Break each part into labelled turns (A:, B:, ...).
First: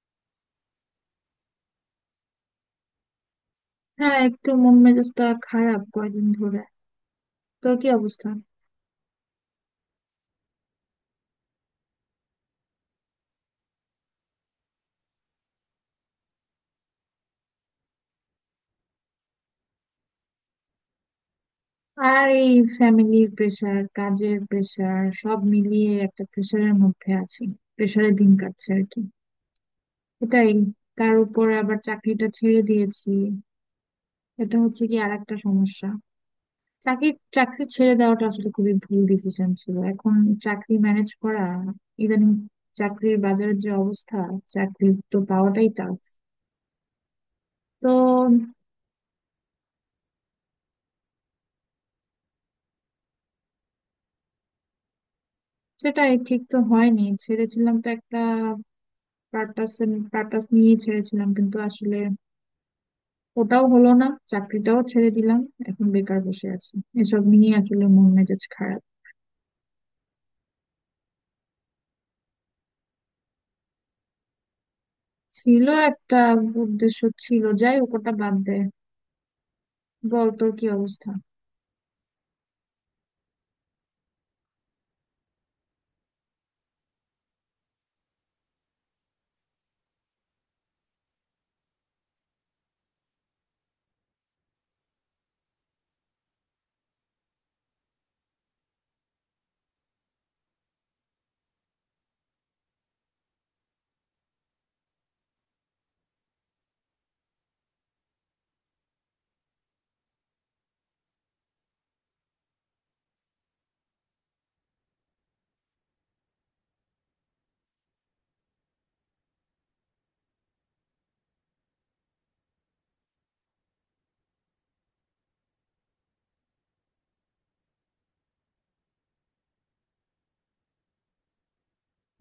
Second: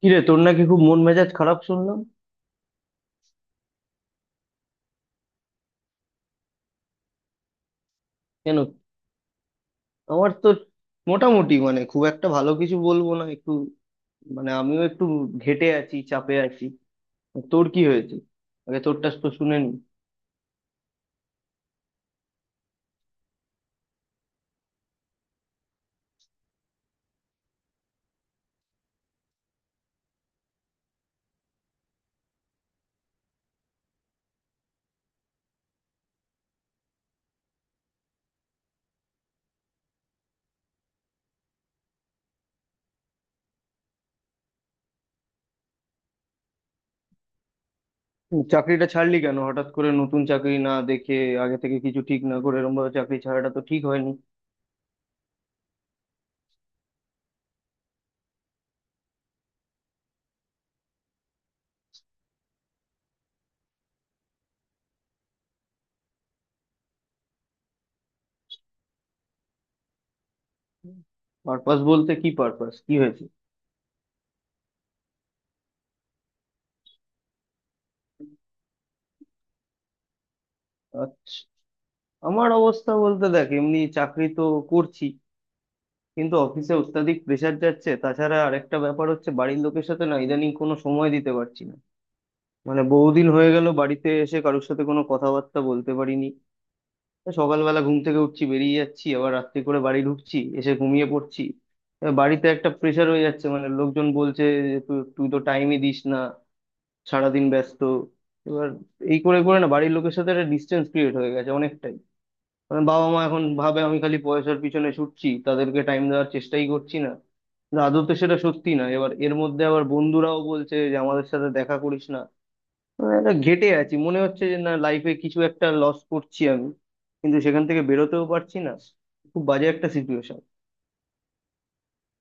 A: কিরে, তোর নাকি খুব মন মেজাজ খারাপ শুনলাম?
B: হ্যাঁ, একটু মন মেজাজটা খারাপ কয়দিন ধরে। তোর কি অবস্থা?
A: কেন? আমার তো মোটামুটি, মানে খুব একটা ভালো কিছু বলবো না, একটু মানে আমিও একটু ঘেঁটে আছি, চাপে আছি। তোর কি হয়েছে? আগে তোরটা তো শুনে নি।
B: আর এই ফ্যামিলির প্রেশার, কাজের প্রেশার, সব মিলিয়ে একটা প্রেশারের মধ্যে আছি। প্রেশারে দিন কাটছে আর কি। এটাই। তার উপর আবার চাকরিটা ছেড়ে দিয়েছি। এটা হচ্ছে কি আর একটা সমস্যা। চাকরি চাকরি ছেড়ে দেওয়াটা আসলে খুবই ভুল ডিসিশন ছিল। এখন চাকরি ম্যানেজ করা, ইদানিং চাকরির বাজারের যে অবস্থা, চাকরি তো পাওয়াটাই টাফ। তো
A: হুম, চাকরিটা ছাড়লি কেন হঠাৎ করে নতুন চাকরি না দেখে? আগে থেকে কিছু ঠিক না করে এরকম ভাবে চাকরি ছাড়াটা তো ঠিক হয়নি।
B: সেটাই, ঠিক তো হয়নি। ছেড়েছিলাম তো একটা পারপাস পারপাস নিয়ে ছেড়েছিলাম, কিন্তু আসলে ওটাও হলো না, চাকরিটাও ছেড়ে দিলাম। এখন বেকার বসে আছি। এসব নিয়ে আসলে মন মেজাজ খারাপ।
A: পারপাস বলতে কি পারপাস কি হয়েছে?
B: ছিল একটা উদ্দেশ্য ছিল, যাই হোক ওটা বাদ দে। বল, তোর কি অবস্থা?
A: আচ্ছা, আমার অবস্থা বলতে দেখ, এমনি চাকরি তো করছি, কিন্তু অফিসে অত্যাধিক প্রেসার যাচ্ছে। তাছাড়া আরেকটা ব্যাপার হচ্ছে, বাড়ির লোকের সাথে না ইদানিং কোনো সময় দিতে পারছি না। মানে বহুদিন হয়ে গেল বাড়িতে এসে কারোর সাথে কোনো কথাবার্তা বলতে পারিনি। তা সকালবেলা ঘুম থেকে উঠছি, বেরিয়ে যাচ্ছি, আবার রাত্রি করে বাড়ি ঢুকছি, এসে ঘুমিয়ে পড়ছি। তা বাড়িতে একটা প্রেসার হয়ে যাচ্ছে, মানে লোকজন বলছে যে তুই তুই তো টাইমই দিস না, সারাদিন ব্যস্ত। এবার এই করে করে না বাড়ির লোকের সাথে একটা ডিস্টেন্স ক্রিয়েট হয়ে গেছে অনেকটাই। কারণ বাবা মা এখন ভাবে আমি খালি পয়সার পিছনে ছুটছি, তাদেরকে টাইম দেওয়ার চেষ্টাই করছি না। কিন্তু আদৌ তো সেটা সত্যি না। এবার এর মধ্যে আবার বন্ধুরাও বলছে যে আমাদের সাথে দেখা করিস না। মানে একটা ঘেটে আছি, মনে হচ্ছে যে না, লাইফে কিছু একটা লস করছি আমি, কিন্তু সেখান থেকে বেরোতেও পারছি না। খুব বাজে একটা সিচুয়েশন।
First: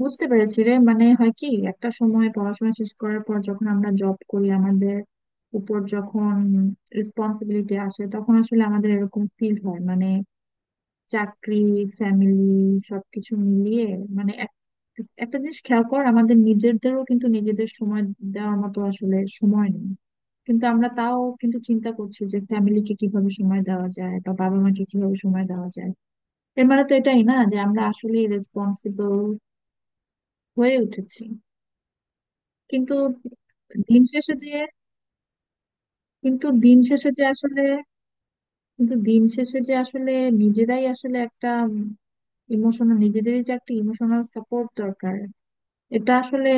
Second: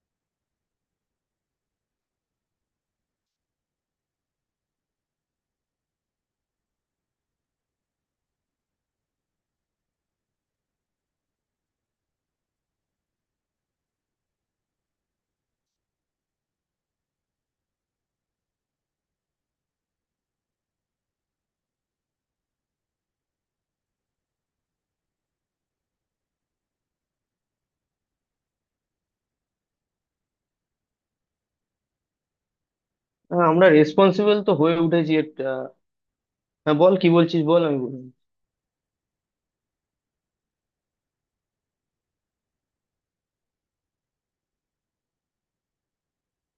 B: বুঝতে পেরেছি রে। মানে হয় কি, একটা সময় পড়াশোনা শেষ করার পর যখন আমরা জব করি, আমাদের উপর যখন রেসপন্সিবিলিটি আসে, তখন আসলে আমাদের এরকম ফিল হয়। মানে চাকরি, ফ্যামিলি, সবকিছু মিলিয়ে মানে একটা জিনিস খেয়াল কর, আমাদের নিজেদেরও কিন্তু নিজেদের সময় দেওয়ার মতো আসলে সময় নেই। কিন্তু আমরা তাও কিন্তু চিন্তা করছি যে ফ্যামিলিকে কিভাবে সময় দেওয়া যায় বা বাবা মাকে কিভাবে সময় দেওয়া যায়। এর মানে তো এটাই না যে আমরা আসলে রেসপন্সিবল হয়ে উঠেছি কিন্তু
A: আমরা
B: দিন শেষে
A: রেসপন্সিবল
B: যে
A: তো হয়ে উঠেছি একটা।
B: কিন্তু
A: হ্যাঁ,
B: দিন
A: বল, কি
B: শেষে যে
A: বলছিস বল,
B: আসলে
A: আমি বলবো।
B: কিন্তু দিন শেষে যে আসলে নিজেরাই আসলে একটা ইমোশনাল নিজেদেরই যে একটা ইমোশনাল সাপোর্ট দরকার। এটা আসলে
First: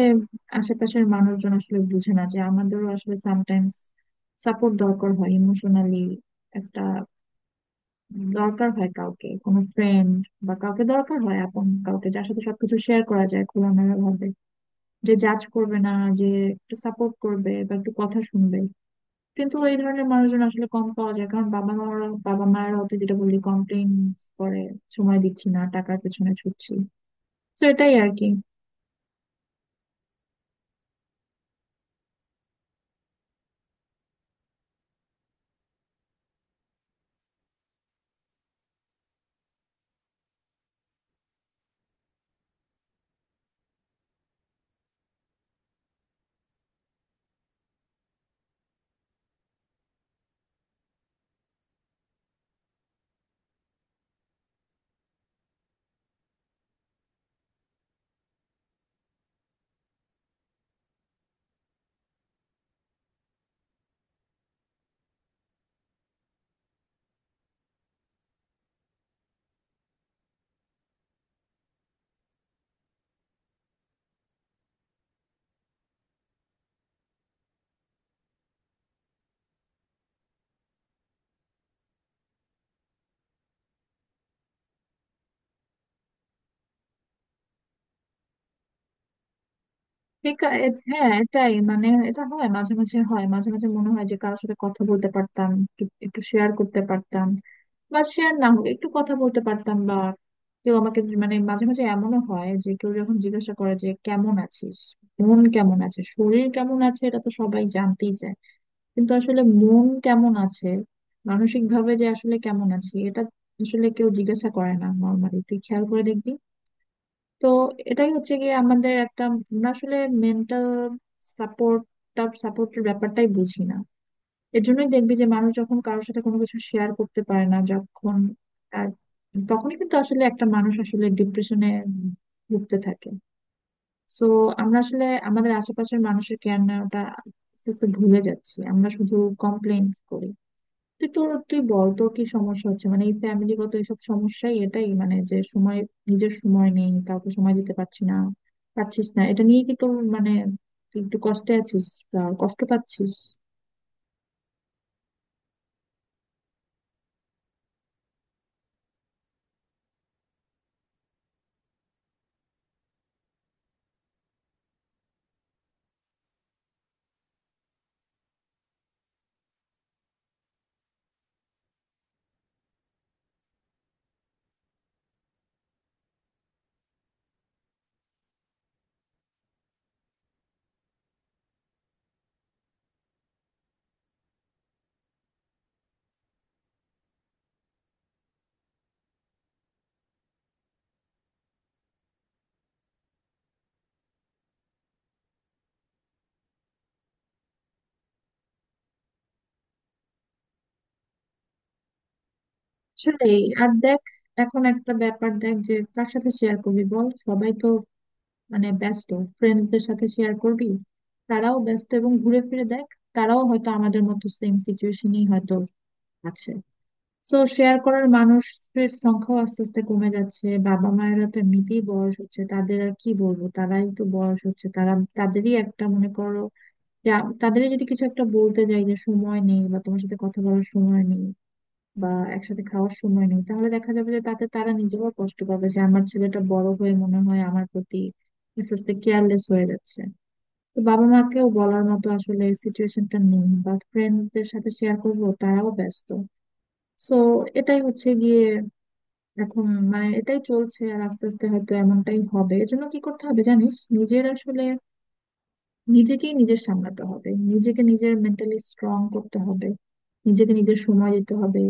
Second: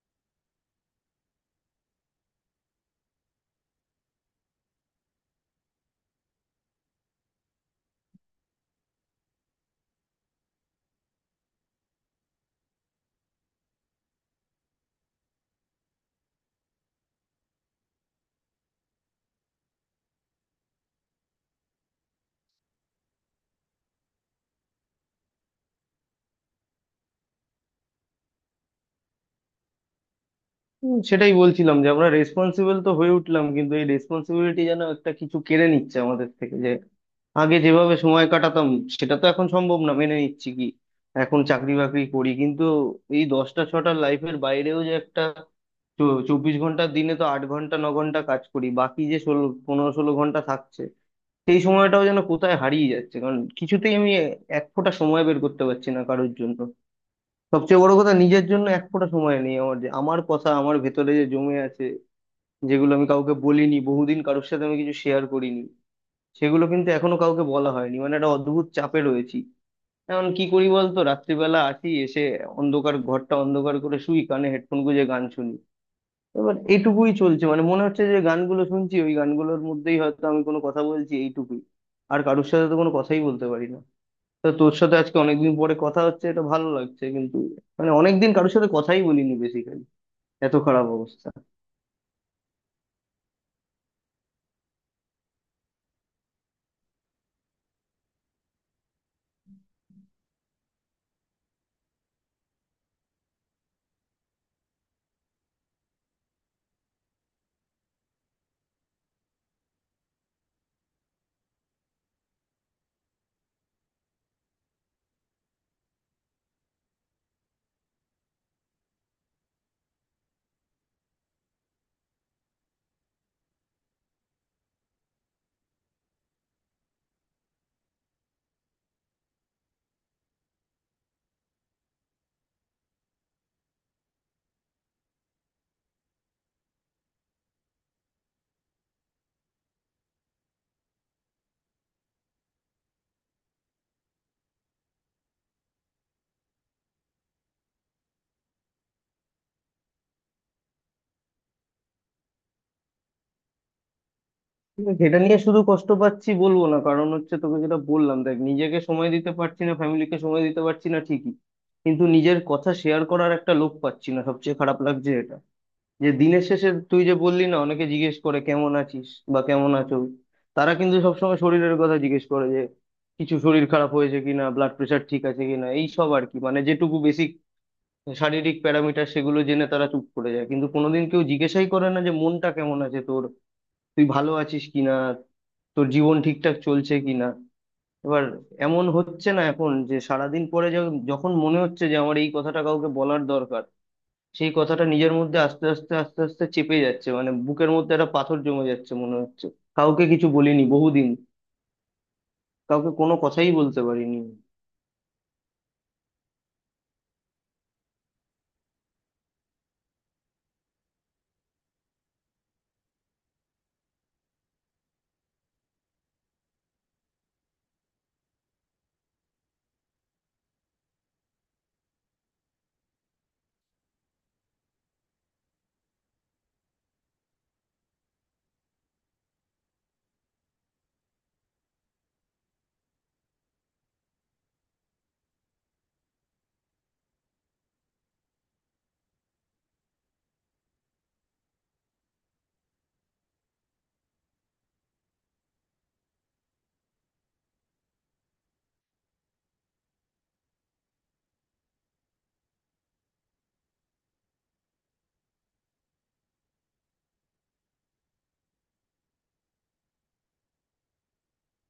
B: আশেপাশের মানুষজন আসলে বুঝে না যে আমাদেরও আসলে সামটাইমস সাপোর্ট দরকার হয় ইমোশনালি। একটা দরকার হয় কাউকে, কোনো ফ্রেন্ড বা কাউকে, দরকার হয় আপন কাউকে যার সাথে সবকিছু শেয়ার করা যায় খোলামেলা ভাবে, যে জাজ করবে না, যে একটু সাপোর্ট করবে বা একটু কথা শুনবে। কিন্তু এই ধরনের মানুষজন আসলে কম পাওয়া যায়, কারণ বাবা মায়ের হয়তো, যেটা বললি, কমপ্লেন করে সময় দিচ্ছি না, টাকার পেছনে ছুটছি। তো এটাই আর কি।
A: হুম, সেটাই বলছিলাম যে আমরা রেসপন্সিবল তো হয়ে উঠলাম, কিন্তু এই রেসপন্সিবিলিটি যেন একটা কিছু কেড়ে নিচ্ছে আমাদের থেকে। যে আগে যেভাবে সময় কাটাতাম, সেটা তো এখন সম্ভব না, মেনে নিচ্ছি কি। এখন চাকরি বাকরি করি, কিন্তু এই 10টা-6টার লাইফের বাইরেও যে একটা 24 ঘন্টার দিনে তো 8 ঘন্টা 9 ঘন্টা কাজ করি, বাকি যে 16, 15-16 ঘন্টা থাকছে, সেই সময়টাও যেন কোথায় হারিয়ে যাচ্ছে। কারণ কিছুতেই আমি এক ফোঁটা সময় বের করতে পারছি না কারোর জন্য। সবচেয়ে বড় কথা নিজের জন্য এক ফোঁটা সময় নেই আমার। যে আমার কথা আমার ভেতরে যে জমে আছে, যেগুলো আমি কাউকে বলিনি বহুদিন, কারোর সাথে আমি কিছু শেয়ার করিনি, সেগুলো কিন্তু এখনো কাউকে বলা হয়নি। মানে একটা অদ্ভুত চাপে রয়েছি। এখন কি করি বলতো, রাত্রিবেলা আসি, এসে অন্ধকার ঘরটা অন্ধকার করে শুই, কানে হেডফোন গুঁজে গান শুনি। এবার এইটুকুই চলছে। মানে মনে হচ্ছে যে গানগুলো শুনছি, ওই গানগুলোর মধ্যেই হয়তো আমি কোনো কথা বলছি, এইটুকুই। আর কারোর সাথে তো কোনো কথাই বলতে পারি না। তো তোর সাথে আজকে অনেকদিন পরে কথা হচ্ছে, এটা ভালো লাগছে কিন্তু, মানে অনেকদিন কারোর সাথে কথাই বলিনি বেসিক্যালি।
B: বেকার।
A: এত খারাপ
B: হ্যাঁ,
A: অবস্থা।
B: এটাই, মানে এটা হয়, মাঝে মাঝে হয়। মাঝে মাঝে মনে হয় যে কারোর সাথে কথা বলতে পারতাম, একটু একটু শেয়ার করতে পারতাম বা শেয়ার না হোক একটু কথা বলতে পারতাম, বা কেউ আমাকে, মানে মাঝে মাঝে এমনও হয় যে কেউ যখন জিজ্ঞাসা করে যে কেমন আছিস, মন কেমন আছে, শরীর কেমন আছে, এটা তো সবাই জানতেই চায়। কিন্তু আসলে মন কেমন আছে, মানসিক ভাবে যে আসলে কেমন আছি, এটা আসলে কেউ জিজ্ঞাসা করে না নর্মালি। তুই খেয়াল করে দেখবি। তো এটাই হচ্ছে গিয়ে আমাদের একটা, আমরা আসলে মেন্টাল সাপোর্ট সাপোর্টের ব্যাপারটাই বুঝি না। এর জন্যই দেখবি যে মানুষ যখন কারোর সাথে কোনো কিছু শেয়ার করতে পারে না যখন, আর তখনই কিন্তু আসলে একটা মানুষ আসলে ডিপ্রেশনে ভুগতে থাকে। সো আমরা আসলে আমাদের আশেপাশের মানুষের কেয়ার নেওয়াটা আস্তে আস্তে ভুলে যাচ্ছি, আমরা শুধু কমপ্লেন করি। তুই বল, তোর কি সমস্যা হচ্ছে? মানে এই ফ্যামিলিগত এইসব সমস্যাই, এটাই, মানে যে সময়, নিজের সময় নেই, কাউকে সময় দিতে পারছি না, পারছিস না, এটা নিয়ে কি তোর, মানে তুই একটু কষ্টে আছিস বা কষ্ট পাচ্ছিস?
A: কিন্তু এটা নিয়ে শুধু কষ্ট পাচ্ছি বলবো না। কারণ হচ্ছে তোকে যেটা বললাম, দেখ, নিজেকে সময় দিতে পারছি না, ফ্যামিলিকে সময় দিতে পারছি না ঠিকই, কিন্তু নিজের কথা শেয়ার করার একটা লোক পাচ্ছি না, সবচেয়ে খারাপ লাগছে এটা। যে দিনের শেষে তুই যে বললি না, অনেকে জিজ্ঞেস করে কেমন আছিস বা কেমন আছো, তারা কিন্তু সবসময় শরীরের কথা জিজ্ঞেস করে। যে কিছু শরীর খারাপ হয়েছে কিনা, ব্লাড প্রেশার ঠিক আছে কিনা, এই সব আর কি। মানে যেটুকু শারীরিক প্যারামিটার, সেগুলো জেনে তারা চুপ করে যায়, কিন্তু কোনোদিন কেউ জিজ্ঞাসাই করে না যে মনটা কেমন আছে তোর, তুই ভালো আছিস কিনা, তোর জীবন ঠিকঠাক চলছে কিনা। এবার এমন হচ্ছে না এখন যে সারাদিন পরে যখন মনে হচ্ছে যে আমার এই কথাটা কাউকে বলার দরকার, সেই কথাটা নিজের মধ্যে আস্তে আস্তে আস্তে আস্তে চেপে যাচ্ছে। মানে বুকের মধ্যে একটা পাথর জমে যাচ্ছে মনে হচ্ছে। কাউকে কিছু বলিনি বহুদিন, কাউকে কোনো
B: আসলে
A: কথাই
B: আর
A: বলতে
B: দেখ,
A: পারিনি।
B: এখন একটা ব্যাপার দেখ, যে কার সাথে শেয়ার করবি বল, সবাই তো মানে ব্যস্ত। ফ্রেন্ডসদের সাথে শেয়ার করবি, তারাও ব্যস্ত, এবং ঘুরে ফিরে দেখ তারাও হয়তো আমাদের মতো সেম সিচুয়েশনই হয়তো আছে। তো শেয়ার করার মানুষের সংখ্যাও আস্তে আস্তে কমে যাচ্ছে। বাবা মায়েরা তো এমনিতেই বয়স হচ্ছে, তাদের আর কি বলবো, তারাই তো বয়স হচ্ছে। তারা তাদেরই একটা মনে করো যে তাদেরই যদি কিছু একটা বলতে যাই যে সময় নেই বা তোমার সাথে কথা বলার সময় নেই বা একসাথে খাওয়ার সময় নেই, তাহলে দেখা যাবে যে তাতে তারা নিজেরাও কষ্ট পাবে, যে আমার ছেলেটা বড় হয়ে মনে হয় আমার প্রতি আস্তে আস্তে কেয়ারলেস হয়ে যাচ্ছে। তো বাবা মাকেও বলার মতো আসলে সিচুয়েশনটা নেই, বা ফ্রেন্ডসদের সাথে শেয়ার করবো, তারাও ব্যস্ত। সো এটাই হচ্ছে গিয়ে এখন, মানে এটাই চলছে, আর আস্তে আস্তে হয়তো এমনটাই হবে। এর জন্য কি করতে হবে জানিস, নিজের আসলে নিজেকেই নিজের সামলাতে হবে, নিজেকে নিজের মেন্টালি স্ট্রং করতে হবে, নিজেকে নিজের সময় দিতে হবে।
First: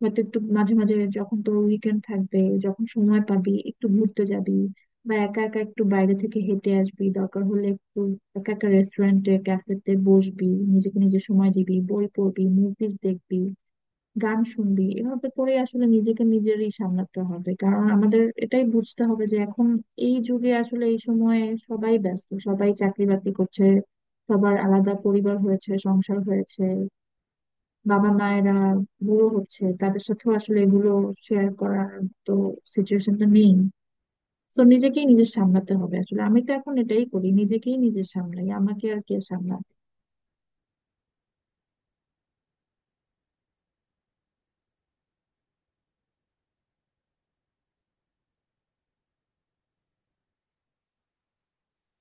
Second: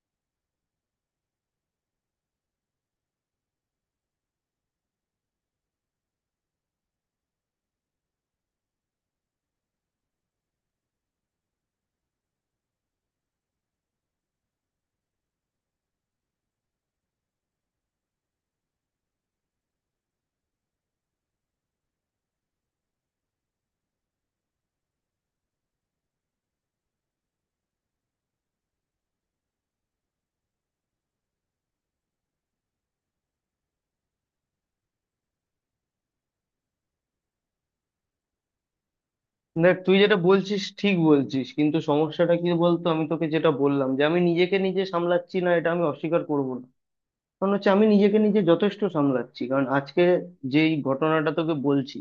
B: হয়তো একটু মাঝে মাঝে যখন তোর উইকেন্ড থাকবে, যখন সময় পাবি, একটু ঘুরতে যাবি বা একা একা একটু বাইরে থেকে হেঁটে আসবি, দরকার হলে একটু একা একা রেস্টুরেন্টে ক্যাফেতে বসবি, নিজেকে নিজের সময় দিবি, বই পড়বি, মুভিজ দেখবি, গান শুনবি। এভাবে করে আসলে নিজেকে নিজেরই সামলাতে হবে, কারণ আমাদের এটাই বুঝতে হবে যে এখন এই যুগে আসলে এই সময়ে সবাই ব্যস্ত, সবাই চাকরি বাকরি করছে, সবার আলাদা পরিবার হয়েছে, সংসার হয়েছে, বাবা মায়েরা বুড়ো হচ্ছে, তাদের সাথেও আসলে এগুলো শেয়ার করার তো সিচুয়েশনটা নেই। তো নিজেকেই নিজের সামলাতে হবে আসলে, আমি তো এখন এটাই করি, নিজেকেই নিজের সামলাই, আমাকে আর কে সামলাবে।
A: দেখ, তুই যেটা বলছিস ঠিক বলছিস, কিন্তু সমস্যাটা কি বলতো, আমি তোকে যেটা বললাম যে আমি নিজেকে নিজে সামলাচ্ছি না, এটা আমি অস্বীকার করব না। কারণ হচ্ছে আমি নিজেকে নিজে যথেষ্ট সামলাচ্ছি। কারণ আজকে যেই ঘটনাটা তোকে বলছি,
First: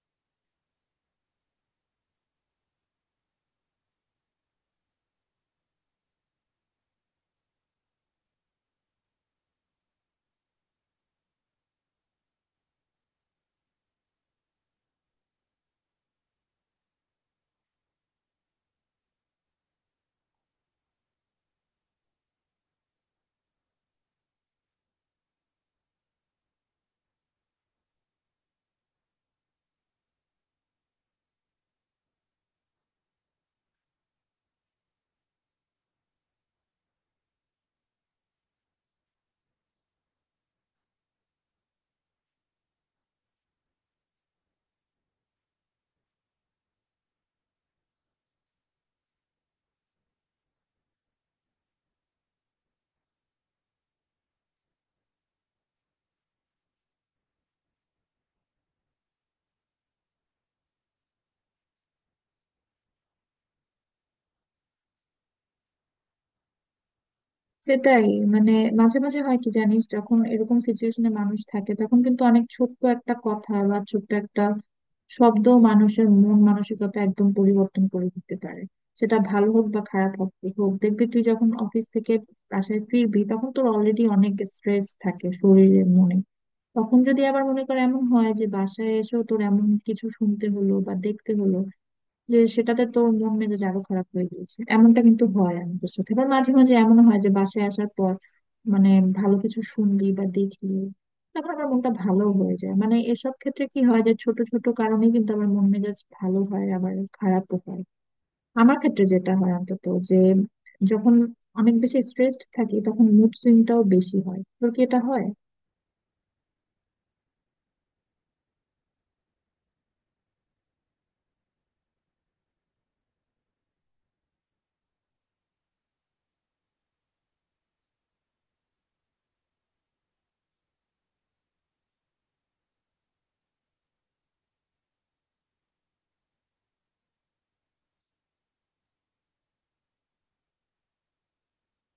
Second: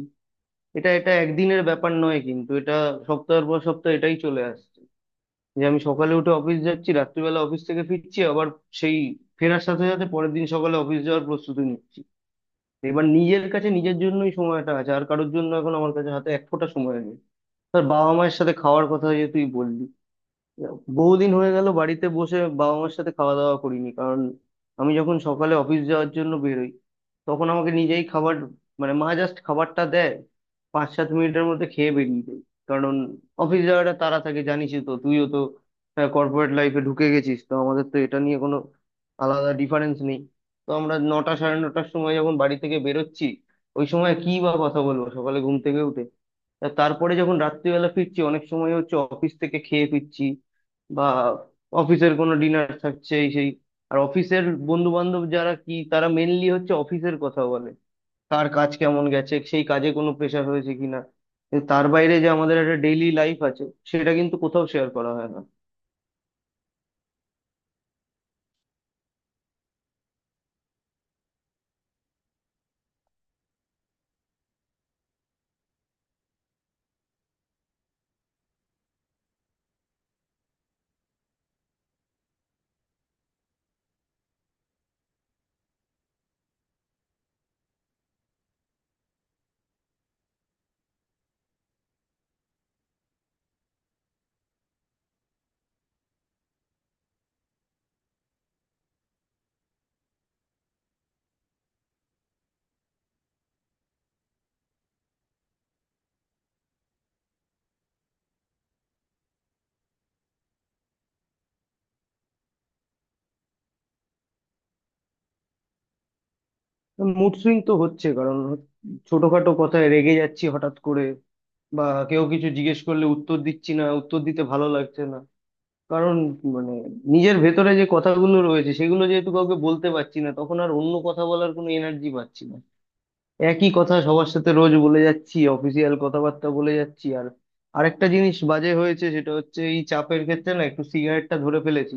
A: এটা এটা একদিনের ব্যাপার নয়, কিন্তু এটা সপ্তাহের পর সপ্তাহ এটাই চলে আসছে। যে আমি সকালে উঠে অফিস যাচ্ছি, রাত্রিবেলা অফিস থেকে ফিরছি, আবার সেই ফেরার সাথে সাথে পরের দিন সকালে অফিস যাওয়ার প্রস্তুতি নিচ্ছি। এবার নিজের কাছে নিজের জন্যই সময়টা আছে, আর কারোর জন্য এখন আমার কাছে হাতে এক ফোঁটা সময় নেই। তোর বাবা মায়ের সাথে খাওয়ার কথা যে তুই বললি, বহুদিন হয়ে গেল বাড়িতে বসে বাবা মার সাথে খাওয়া দাওয়া করিনি। কারণ আমি যখন সকালে অফিস যাওয়ার জন্য বেরোই, তখন আমাকে নিজেই খাবার, মানে মা জাস্ট খাবারটা দেয়, 5-7 মিনিটের মধ্যে খেয়ে বেরিয়ে যাই। কারণ অফিস যাওয়াটা তাড়া থাকে, জানিসই তো, তুইও তো কর্পোরেট লাইফে ঢুকে গেছিস, তো আমাদের তো এটা নিয়ে কোনো আলাদা ডিফারেন্স নেই। তো আমরা 9টা সাড়ে 9টার সময় যখন বাড়ি থেকে বেরোচ্ছি, ওই সময় কি বা কথা বলবো সকালে ঘুম থেকে উঠে? তা তারপরে যখন রাত্রিবেলা ফিরছি, অনেক সময় হচ্ছে অফিস থেকে খেয়ে ফিরছি, বা অফিসের কোনো ডিনার থাকছে এই সেই। আর অফিসের বন্ধু বান্ধব যারা, কি তারা মেনলি হচ্ছে অফিসের কথা বলে, কার কাজ কেমন গেছে, সেই কাজে কোনো প্রেশার হয়েছে কিনা। কিন্তু তার বাইরে যে আমাদের একটা ডেইলি লাইফ আছে, সেটা কিন্তু কোথাও শেয়ার করা হয় না।
B: সেটাই, মানে মাঝে মাঝে হয় কি জানিস, যখন এরকম সিচুয়েশনে মানুষ থাকে তখন কিন্তু অনেক ছোট্ট একটা কথা বা ছোট্ট একটা শব্দ মানুষের মন মানসিকতা একদম পরিবর্তন করে দিতে পারে, সেটা ভালো হোক বা খারাপ হোক। দেখবি তুই যখন অফিস থেকে বাসায় ফিরবি তখন তোর অলরেডি অনেক স্ট্রেস থাকে শরীরে মনে, তখন যদি আবার মনে কর এমন হয় যে বাসায় এসেও তোর এমন কিছু শুনতে হলো বা দেখতে হলো যে সেটাতে তোর মন মেজাজ আরো খারাপ হয়ে গিয়েছে, এমনটা কিন্তু হয় আমাদের সাথে। আবার মাঝে মাঝে এমন হয় যে বাসায় আসার পর মানে ভালো কিছু শুনলি বা দেখলি, তারপর আমার মনটা ভালো হয়ে যায়। মানে এসব ক্ষেত্রে কি হয়, যে ছোট ছোট কারণে কিন্তু আমার মন মেজাজ ভালো হয় আবার খারাপও হয়। আমার ক্ষেত্রে যেটা হয় অন্তত, যে যখন অনেক বেশি স্ট্রেসড থাকি তখন মুড সুইংটাও বেশি হয়। তোর কি এটা হয়?
A: মুড সুইং তো হচ্ছে। কারণ ছোটখাটো কথায় রেগে যাচ্ছি হঠাৎ করে, বা কেউ কিছু জিজ্ঞেস করলে উত্তর দিচ্ছি না, উত্তর দিতে ভালো লাগছে না। কারণ, মানে, নিজের ভেতরে যে কথাগুলো রয়েছে, সেগুলো যেহেতু কাউকে বলতে পারছি না, তখন আর অন্য কথা বলার কোনো এনার্জি পাচ্ছি না। একই কথা সবার সাথে রোজ বলে যাচ্ছি, অফিসিয়াল কথাবার্তা বলে যাচ্ছি। আর আরেকটা জিনিস বাজে হয়েছে, সেটা হচ্ছে এই চাপের ক্ষেত্রে না একটু সিগারেটটা ধরে ফেলেছি।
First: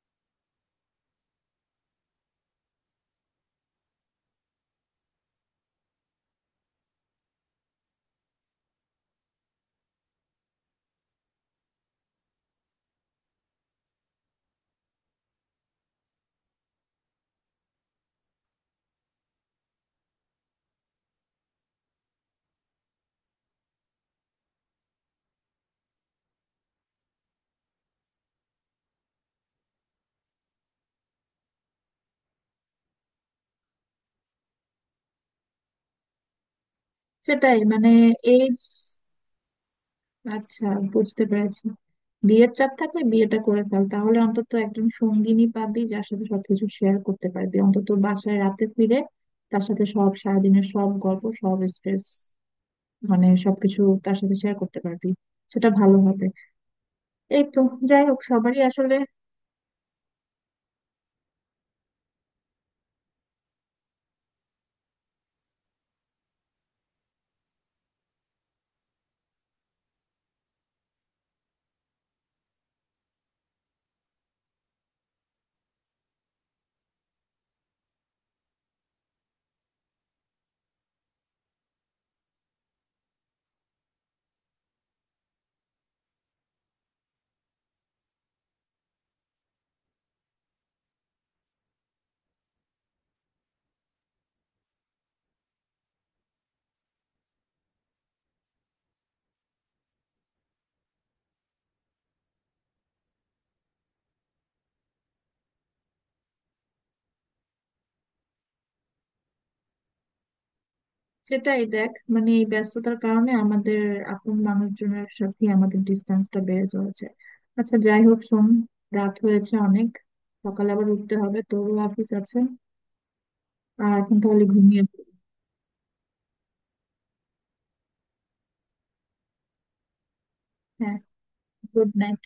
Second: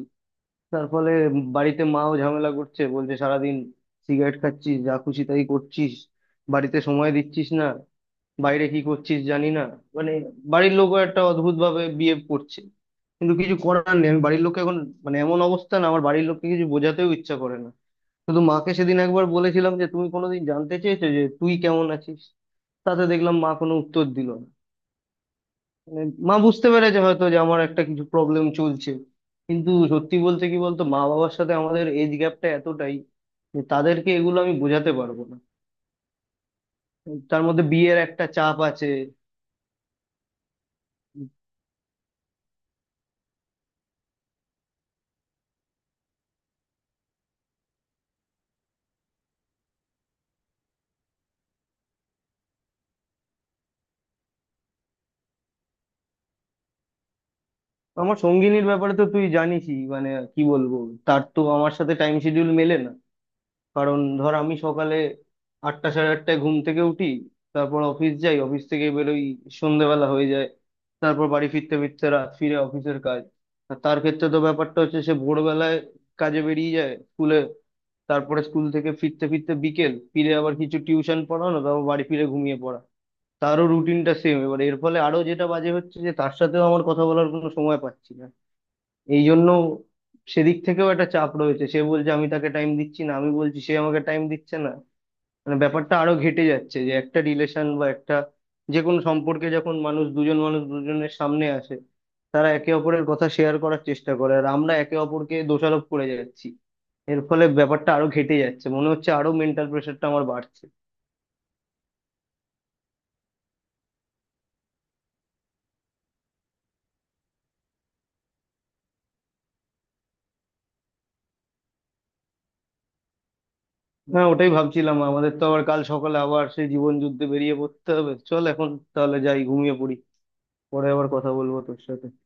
A: তার ফলে বাড়িতে মাও ঝামেলা করছে, বলছে সারাদিন সিগারেট খাচ্ছিস, যা খুশি তাই করছিস, বাড়িতে সময় দিচ্ছিস না, বাইরে কি করছিস জানি না। মানে বাড়ির লোকও একটা অদ্ভুত ভাবে বিহেভ করছে। কিন্তু কিছু করার নেই, আমি বাড়ির লোককে এখন, মানে এমন অবস্থা না, আমার বাড়ির লোককে কিছু বোঝাতেও ইচ্ছা করে না। শুধু মাকে সেদিন একবার বলেছিলাম যে তুমি কোনোদিন জানতে চেয়েছো যে তুই কেমন আছিস? তাতে দেখলাম মা কোনো উত্তর দিল না। মানে মা বুঝতে পেরেছে হয়তো যে আমার একটা কিছু প্রবলেম চলছে। কিন্তু সত্যি বলতে কি বলতো, মা বাবার সাথে আমাদের এজ গ্যাপটা এতটাই যে তাদেরকে এগুলো আমি বোঝাতে পারবো না। তার
B: সেটাই,
A: মধ্যে
B: মানে
A: বিয়ের একটা চাপ
B: এজ,
A: আছে।
B: আচ্ছা, বুঝতে পেরেছি। বিয়ের চাপ থাকলে বিয়েটা করে ফেল, তাহলে অন্তত একজন সঙ্গিনী পাবি যার সাথে সবকিছু শেয়ার করতে পারবি, অন্তত বাসায় রাতে ফিরে তার সাথে সব সারাদিনের সব গল্প, সব স্ট্রেস, মানে সবকিছু তার সাথে শেয়ার করতে পারবি, সেটা ভালো হবে। এই তো, যাই
A: আমার
B: হোক, সবারই
A: সঙ্গিনীর ব্যাপারে
B: আসলে
A: তো তুই জানিসই, মানে কি বলবো, তার তো আমার সাথে টাইম শিডিউল মেলে না। কারণ ধর আমি সকালে 8টা সাড়ে 8টায় ঘুম থেকে উঠি, তারপর অফিস যাই, অফিস থেকে বেরোই, সন্ধ্যেবেলা হয়ে যায়, তারপর বাড়ি ফিরতে ফিরতে রাত, ফিরে অফিসের কাজ। আর তার ক্ষেত্রে তো ব্যাপারটা হচ্ছে সে ভোরবেলায় কাজে বেরিয়ে যায় স্কুলে, তারপরে স্কুল থেকে ফিরতে ফিরতে বিকেল, ফিরে আবার কিছু টিউশন পড়ানো, তারপর বাড়ি ফিরে ঘুমিয়ে পড়া। তারও রুটিনটা সেম। এবার এর ফলে আরো যেটা বাজে হচ্ছে যে তার সাথেও আমার কথা বলার কোনো সময় পাচ্ছি না। এই জন্য সেদিক থেকেও একটা চাপ রয়েছে। সে বলছে আমি তাকে টাইম দিচ্ছি না, আমি বলছি সে আমাকে টাইম দিচ্ছে না। মানে ব্যাপারটা আরো ঘেটে যাচ্ছে। যে একটা রিলেশন বা একটা যে কোনো সম্পর্কে যখন মানুষ দুজন, মানুষ দুজনের সামনে আসে, তারা একে অপরের কথা শেয়ার করার চেষ্টা করে, আর আমরা একে অপরকে দোষারোপ করে যাচ্ছি। এর ফলে ব্যাপারটা আরো ঘেটে যাচ্ছে, মনে হচ্ছে আরো মেন্টাল প্রেশারটা আমার বাড়ছে।
B: সেটাই দেখ, মানে এই ব্যস্ততার কারণে আমাদের আপন মানুষজনের সাথে আমাদের ডিস্টেন্সটা বেড়ে চলেছে। আচ্ছা, যাই হোক, শোন, রাত হয়েছে অনেক, সকালে আবার উঠতে হবে, তোরও অফিস আছে, আর এখন
A: হ্যাঁ,
B: তাহলে
A: ওটাই
B: ঘুমিয়ে
A: ভাবছিলাম,
B: পড়ি।
A: আমাদের তো আবার কাল সকালে আবার সেই জীবন যুদ্ধে বেরিয়ে পড়তে হবে। চল এখন তাহলে, যাই ঘুমিয়ে পড়ি। পরে
B: হ্যাঁ,
A: আবার কথা বলবো তোর
B: গুড
A: সাথে।
B: নাইট।